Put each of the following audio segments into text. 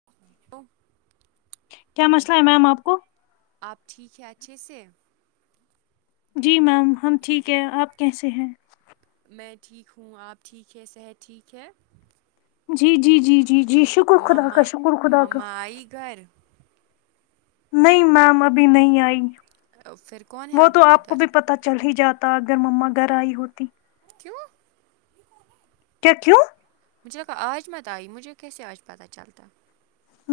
[inaudible] کیا مسلہ ہے میم آپ کو آپ ٹھیک ہیں اچھے سے جی میم ہم ٹھیک ہے آپ کیسے ہیں میں ٹھیک ہوں آپ ٹھیک ہے صحت ٹھیک ہے جی جی جی جی جی شکر خدا کا مما شکر خدا کا مما آئی گھر نہیں میم ابھی نہیں آئی پھر کون ہے وہ تو آپ کو ادھر بھی پتا چل ہی جا تا اگر مما گھر آئی ہوتی کیوں کیا کیوں مجھے لگا آج مت آئی مجھے کیسے آج پتہ چلتا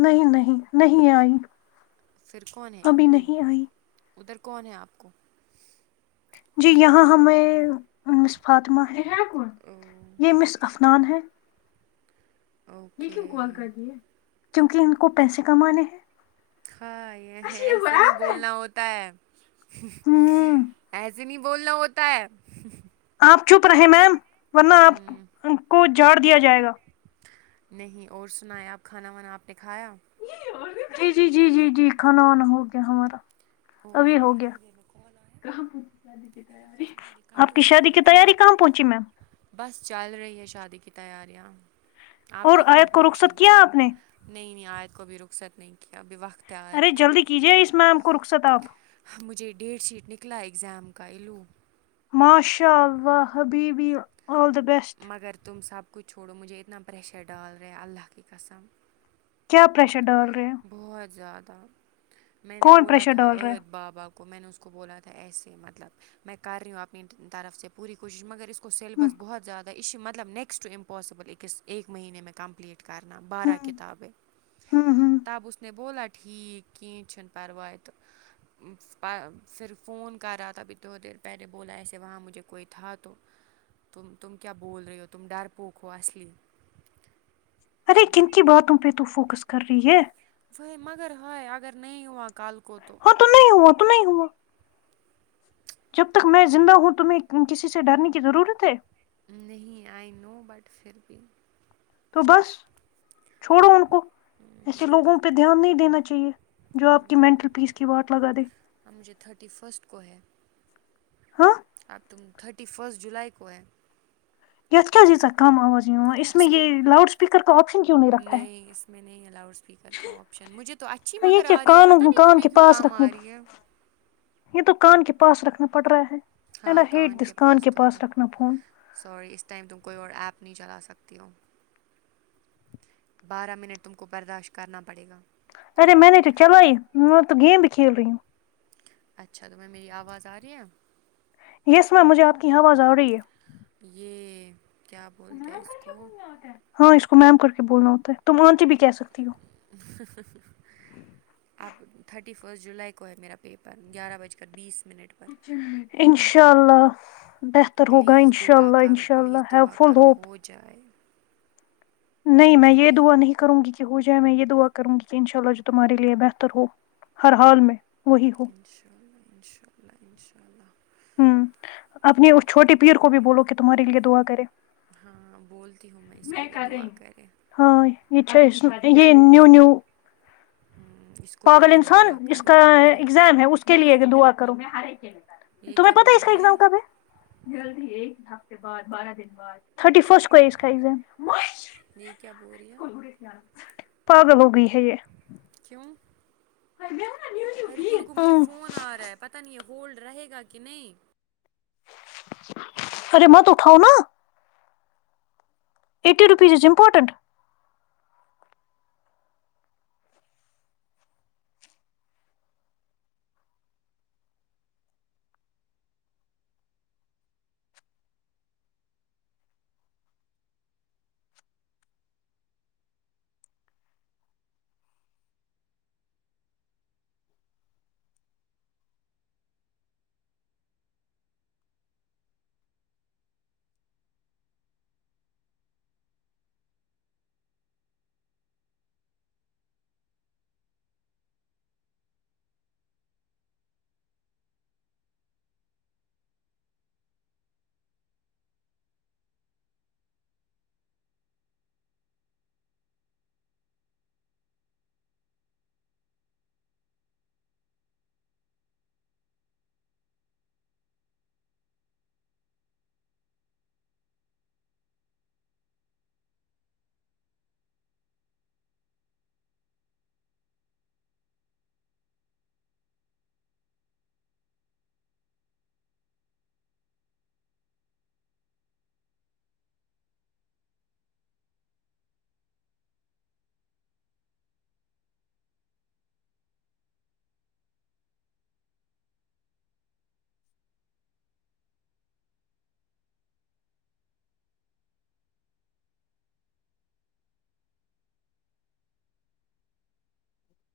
نہیں نہیں نہیں آئی پھر کون ہے ابھی لو نہیں آئی ادھر کون ہے آپ کو جی یہاں ہم مس فاطمہ ہے اں یہ مس افنان ہے یہ اوکے کیوں کال کر دیے کیونکہ ان کو پیسے کمانے ہیں ہاں یہ ایسے نہیں بولنا ہوتا ہے ہوں ایس ے بولنا ہوتا ہے آپ چپ رہے میم ورنہ آپ کو جھاڑ دیا جائے گا نہیں اور سناے آپ کھانا وانا آپ نے کھایا جی جی جی جی جی کھانا وانا ہو گیا ہمارا او اگر ابھی ہو مجھے اتنی دیر میں کال آیا گیا میں کیا کروں گی مجھے کٹ آپ ہو کی جائے شادی گا کی خود ہی تیاری کہاں پہنچی میم بس چل رہی ہے شادی کی تیاریاں آپ اور کی کہاں آیت کو پہنچی رخصت کیا آپ نے نہیں نہیں آیت کو ابھی رخصت نہیں کیا ابھی وقت ہے ارے آیت کو جلدی کیجیے اس میم کو رخصت آپ مجھے ڈیٹ شیٹ نکلا ایگزام کا ایلو ماشاء اللہ حبیبی آل دا بیسٹ مگر تم سب کچھ چھوڑو مجھے اتنا پریشر ڈال رہے اللہ کی قسم کیا پریشر ڈال رہے بہت زیادہ میں نے کون بولا پریشر تھا ڈال رہا ہے عد بابا کو کو میں نے اس کو بولا تھا ایسے مطلب میں کر رہی ہوں اپنی طرف سے پوری کوشش مگر اس ہوں سیلبس بہت زیادہ یہ مطلب نیکسٹ امپوسیبل ایک مہینے میں کمپللیٹ کرنا بارہ ہوں کتابیں ہوں ہوں تب اس نے بولا ٹھیک کین چن پروائے تو پھر فون کر رہا تھا ابھی تھوڑ دیر پہلے بولا ایسے وہاں مجھے کوئی تھا تو تم تم کیا بول رہی ہو تم ڈر پوک ہو اصلی ارے تم کن کی باتوں پہ تو فوکس کر رہی ہے وہی مگر ہے اگر نہیں ہوا کل کو تو تو نہیں ہوا تو نہیں ہوا جب تک میں زندہ ہوں تمہیں کسی سے ڈرنے کی ضرورت ہے نہیں آئی نو بٹ پھر بھی تو بس چھوڑو ان کو ایسے لوگوں پہ دھیان نہیں دینا چاہیے جو آپ کی مینٹل پیس کی واٹ لگا دے اب مجھے تھرٹی فسٹ کو ہے ہاں اب تم تھرٹی فسٹ جولائی کو ہے [unintelligible] کم آوازی اس میں یہ لؤڈ اسپیکر کا آپشن کیوں نہیں رکھا ہے میں نے نہیں لاؤڈ اسپیکر کا آپشن مجھے تو اچھی یہ مگر کیا آ رہی ہے پتہ کانوں نہیں کان تمہیں کے کیوں پاس کم رکھنے آ رہی ہے یہ تو کان کے پاس رکھنا پڑ رہا ہے اینڈ آئی ہیٹ دس کان کے پاس رکھنا فون سوری اس ٹائم تم کوئی اور ایپ نہیں چلا سکتی ہو بارہ منٹ تم کو برداشت کرنا پڑے گا ارے میں نے نہیں تو چلائیے میں نے تو گیم بھی کھیل رہی ہوں اچھا تو تمہیں میری آواز آ رہی ہے یس میم مجھے آپ کی آواز آ رہی ہے یہ کیا بولتے ہیں اس کو ہاں اس کو میم کر کے بولنا ہوتا ہے تم آنٹی بھی کہہ سکتی ہو اب تھرٹی فسٹ جولائی کو ہے میرا پیپر گیارہ بج کر بیس منٹ پر ان شاء اللہ بہتر ہوگا ان پلیز شاء اللہ ان شاء اللہ ہیو فل ہوپ ہوجائے نہیں میں یہ دعا نہیں کروں گی کہ ہو جائے میں یہ دعا کروں گی کہ ان شاء اللہ جو تمہارے لیے بہتر ہو ہر حال میں وہی ہو ان شاء اللہ ان شاء اللہ ان شاء اللہ امم اپنی اس چھوٹے پیر کو بھی بولو کہ تمہارے لیے دعا کرے ہاں بولتی ہوں میں اس کو بھی دعا کریں ہاں یہ اچھا یہ نیو نیو امم اس کو بھی پاگل بولو انسان دعا اس کرو کا اور کیا ایگزام ہے اس کے لیے دعا کروں گے آرے کے لیے یہ تمہیں کیا پتا بول اس کا رہی ایگزام کب ہے جلدی ایک ہفتے بعد بارہ دن بعد تھرٹی فسٹ کو ہے اس کا ایگزام یہ کیا بول رہی ہے پاگل ہو گںی ہے یہ کیوں ہاں رکو رکو مجھے فون آ رہا ہے پتا نہیں یہ ہولڈ رہے گا کہ نہیں ارے مت اٹھاؤ نا ایٹٹی روپیز از امپاٹنٹ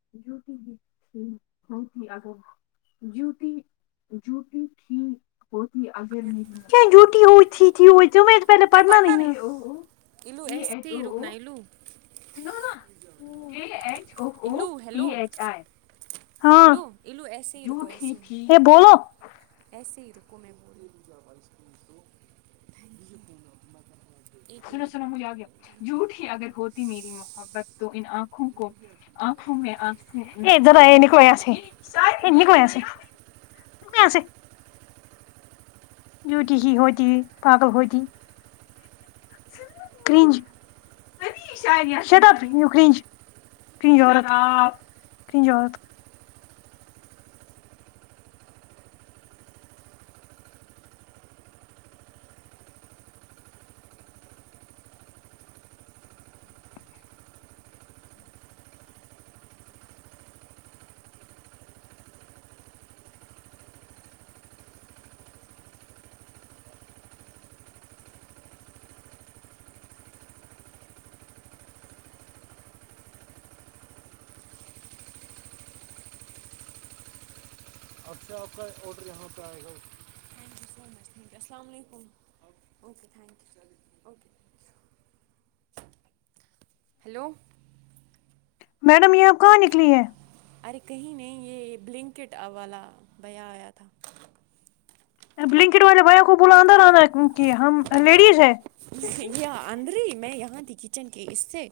ا [unintelligible] جوتی جوتی تھی [unintelligible] پہلے پڑھنا نہیں آتا او الو یہ ایج ایسے او ہی او رکنا الو نو نو اے ایچ او او الو پی ہیلو ایچ آئی ہاں ہیلو ایلو ایسے ہی رکو ایسے ٹھیک ہی اے بولو ایسے ہی رکو میں [unintelligible] سنو منٹ سنو میں آپ مجھے آگیا بولیں گی جھوٹی اگر ہوتی میری محبت تو ان آنکھوں کو آنکھوں میں آنسو ہی یہ ذرا ای لکھو ایسے لکھو ایسے [unintelligible] جھوٹی ہی ہوتی پاگل ہوتی کرنج سٹاپ یو کریج کنجورت آ کنجورت [unintelligible] اچھا آپ کا آڈر یہاں پہ آئے گا السلام علیکم okay thank you okay hello madam یہ آپ کہاں نکلی ہیں ارے کہیں نہیں یہ بلنکٹ والا بھیا آیا تھا بلنکٹ والے بھیا کو بولو اندر آنا ہے کیوں کہ ہم لیڈیز ہے یہ اندری میں یہاں تھی کچن کے اس سے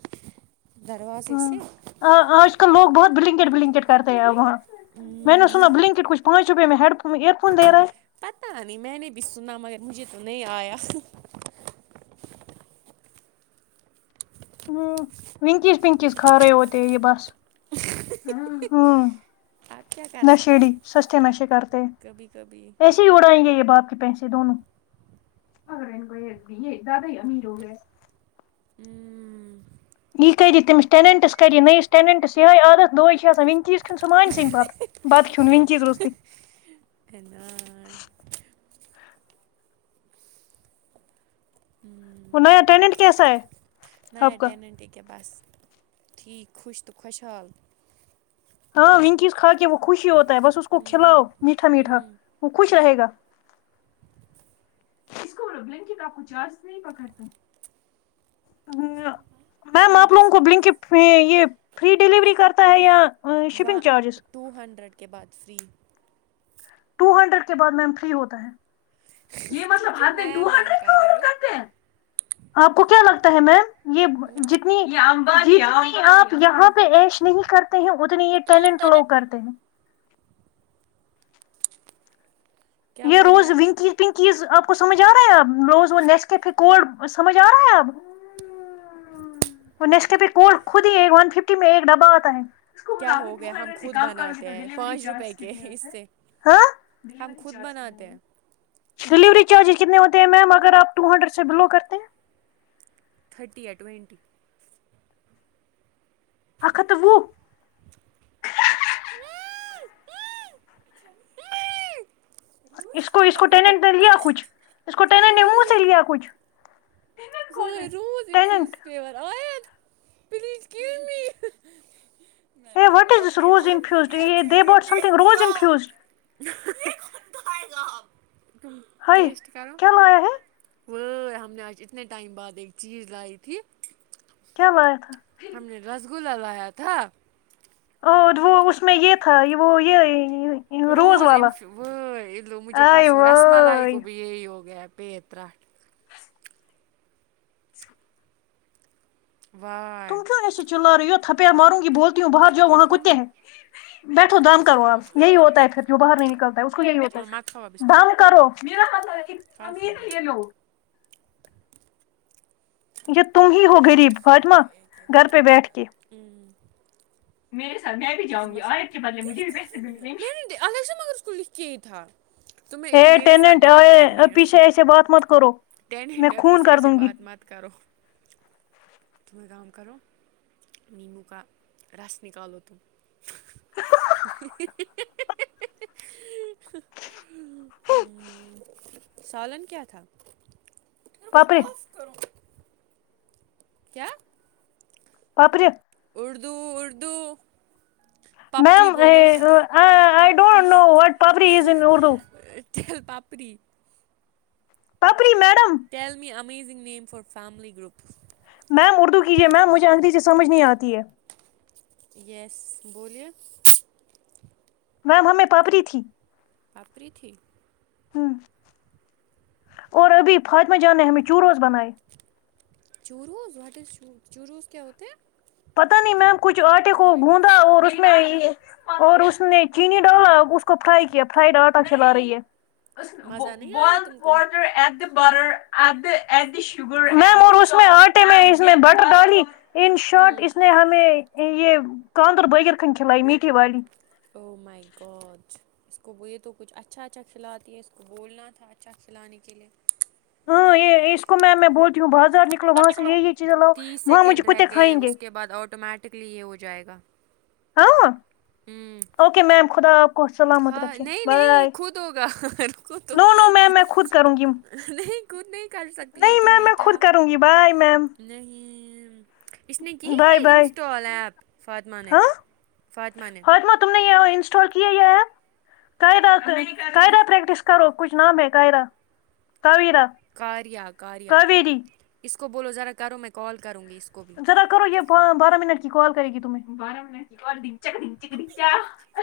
دروازے سے ہاں آج کل لوگ بہت بلنکٹ بلنکٹ کرتے ہیں آ وہاں امم میں نے سنا بلنکٹ کچھ پانچ روپیہ میں ہیڈ فون ایئر فون دےرہا ہے پتہ نہیں میں نے بھی سنا مگر مجھے تو نہیں آیا ہوں ونکیس پنکیس کھار ہوتے ہے یہ بس ہاں آپ کیا کر نشے سکتے ڈی ہیں سستے نشے کرتے ہیں کبھی کبھی اڑائیں گے یہ باپ کے پیسے دونوں ا یہ زیادہ ہی امیر ہو گںی امم [unintelligible] بت کوون ون چز روزتے کن ائی وہ نیا ٹینڈنٹ کیسا ہے نیا آپ کا ٹینڈنٹ ہے کے بس ٹھیک خوش تو خوشحال ہاں ونکیس کھا کے وہ خوش ہی ہوتا ہے بس اس کو کھلاؤ میٹھا میٹھا وہ خوش رہے گا اس کو بولو بلینکٹ آپ کو چارز نہیں پکڑتا ا میم وہ میں آپ نے لوگوں کو فری بلنکٹ یہ فری ڈیلیوری کرتا ہے یا و شپنگ چارجز ٹو ہنڈریڈ کے بعد فری ٹو ہنڈریڈ کے بعد میم فری ہوتا ہے یہ تم مطلب کیوں ہر دن ٹو میم میم ہنڈریڈ کا کر آڈر رہی ہو کرتے ہیں آپ کو کیا لگتا ہے میم یہ جتنی یہ ام باجی آپ یہاں پہ ایش نہیں کرتے ہیں اتنی یہ ٹننٹ لوگ کرتے ہیں کیا یہ بول رہی روز آپ ونکس پنکیز آپ کو سمجھ آ رہا ہے آپ روز وہ نیسکفے کوڈ سمجھ آ رہا ہے آپ انس کے پ کوڈ خود ہی ایک ون ففٹی میں ایک ڈبا آتا ہے کیا ہو گیا ہم خود بناتے ہیں پانچ روپے کے اس سے ہاں ہم خود بناتے ہیں ڈلیوری چارجز کتنے ہوتے ہیں میم اگر آپ ٹو ہنڈریڈ سے بلو کرتے ہیں تھرٹی ہے ٹوئینٹی ات وہ اس کو اس کو ٹینٹ لیا کچھ اس کو ٹینٹ نے منہ سے لیا کچھ و روود انفیوز ٹیننٹ پیور آیت پلیز گیو می میں ہے نے واٹ وہ از اب دس بھی روز آپ کیوں انفیوزڈ نہیں یہ اچھے دے سے باٹ سم تھنگ دیکھتی روز انفیوزڈ ہو ہائی ٹیسٹ کرو کیا لایا ہے وہ ہم نے آج اتنے ٹائم بعد ایک چیز لائی تھی کیا لاے ہم نے رسگلہ لایا تھا اور وہ اس میں یہ تھا وہ یہ روز انف مجھے آئے پرسوں رس ملائی وائے کو بھی یہی ہو گیا پت ترٹھ واہ تم کیوں ایسے چلا رہی ہو تھپیا ماروں گی بولتی ہوں باہر جؤ اور وہاں کھاؤ کتے گی ہیں بیٹھو دام کرو ضائع آب ہو جائے یہی گا ہوتا ہے پھر جووں باہر نہیں نکلتا ہے اس کو یہی ہوتا چھوڑو ہے مت کھاؤ اب اس ٹائم دام کرو م نہ کل کھائیں گے گلو یہ تم ہی ہو غریب فاطمہ گھر پہ بیٹھ کے ہوں الگ سے مگر اس کو لکھ کے ہی تھا تمھیں یلو اے میرے ساتھ ٹیننٹ بات آئے کرنی اب ہے پیچھے ایسے بات مت کرو میں ٹیننٹپی خون سے کر ایسے دوں گی بات مت کرو تم کام کرو لیمبو کا رس نکالو تم سالن کیا تھا پھر وہ پاپری آف کرو کیا باپ رے اردو اردو پپ جی میم بولو آئی پپجی don't know what papri is in Urdu جل papdi papri madam tell me amazing name for family group ma'am Urdu کیجیے میم مجھے انگریزی سمجھ نہیں آتی ہے یس بولیے میم ہمیں پاپڑی تھی باپری تھی اور ابھی فاطمہ جان نے ہمیں چوروز بنائے چوروز وٹ از چو چوروز کیا ہوتی ہے پتا نہیں میم کچھ آٹے کو آف کندھا اور اسمے اسنیپ اور اس نے چینی ڈالا اس کو فرائی کیا فرائیڈ آٹا کھلا رہی ہے مزہ نہیں آیا ورلڈ تم کو فور تھی اسیبورور اسے اس میں اش اس میم اور ڈالیں اس میں آٹے میں اس میں بٹر ڈالی ان شارٹ ہوں اس نے ہمیں یہ کاندر بغیر خن کھلائی میٹھی والی او مائی گاڈ اس کو یہ تو کچھ اچھا اچھا کھلاتی ہے اس کو بولنا تھا اچھا کھلانے کے لیے ہاں یہ اس کو میںم میں بولتی ہوں بازار نکلو وہاں سے یہی چیز لاؤ تیس وہاں مجھے سیکنڈ رہ کتے گئے کھائیں گے اس کے بعد آٹومیٹکلی یہ ہو جائے گا ہاں ہوں اوکے میم خدا کو سلامت ہاں رکھے نہیں نہیں یہ بائے خود ہوگا روکو تو نو نو میم میں خود کروں گی نہیں خود نہیں کر سکتی ہو نہیں تم میم میں بیٹا خود کروں گی بائے میم نہیں اس نے کی بائے ہے بائے انسٹال ایپ فاطمہ نے ہاں فاطمہ نے تم نے یہ انسٹال کیا یا ایپ قعدہ تو قعدہ پریکٹس کرو کچھ نام ہے قئرہ کاویرا کاریہ کاریہ کاویری اس کو بولو ذرا کرو میں کال کروں گی اس کو بھی ذرا کرو یہ بارہ منٹ کی کال کرے گی تمھے [unintelligible]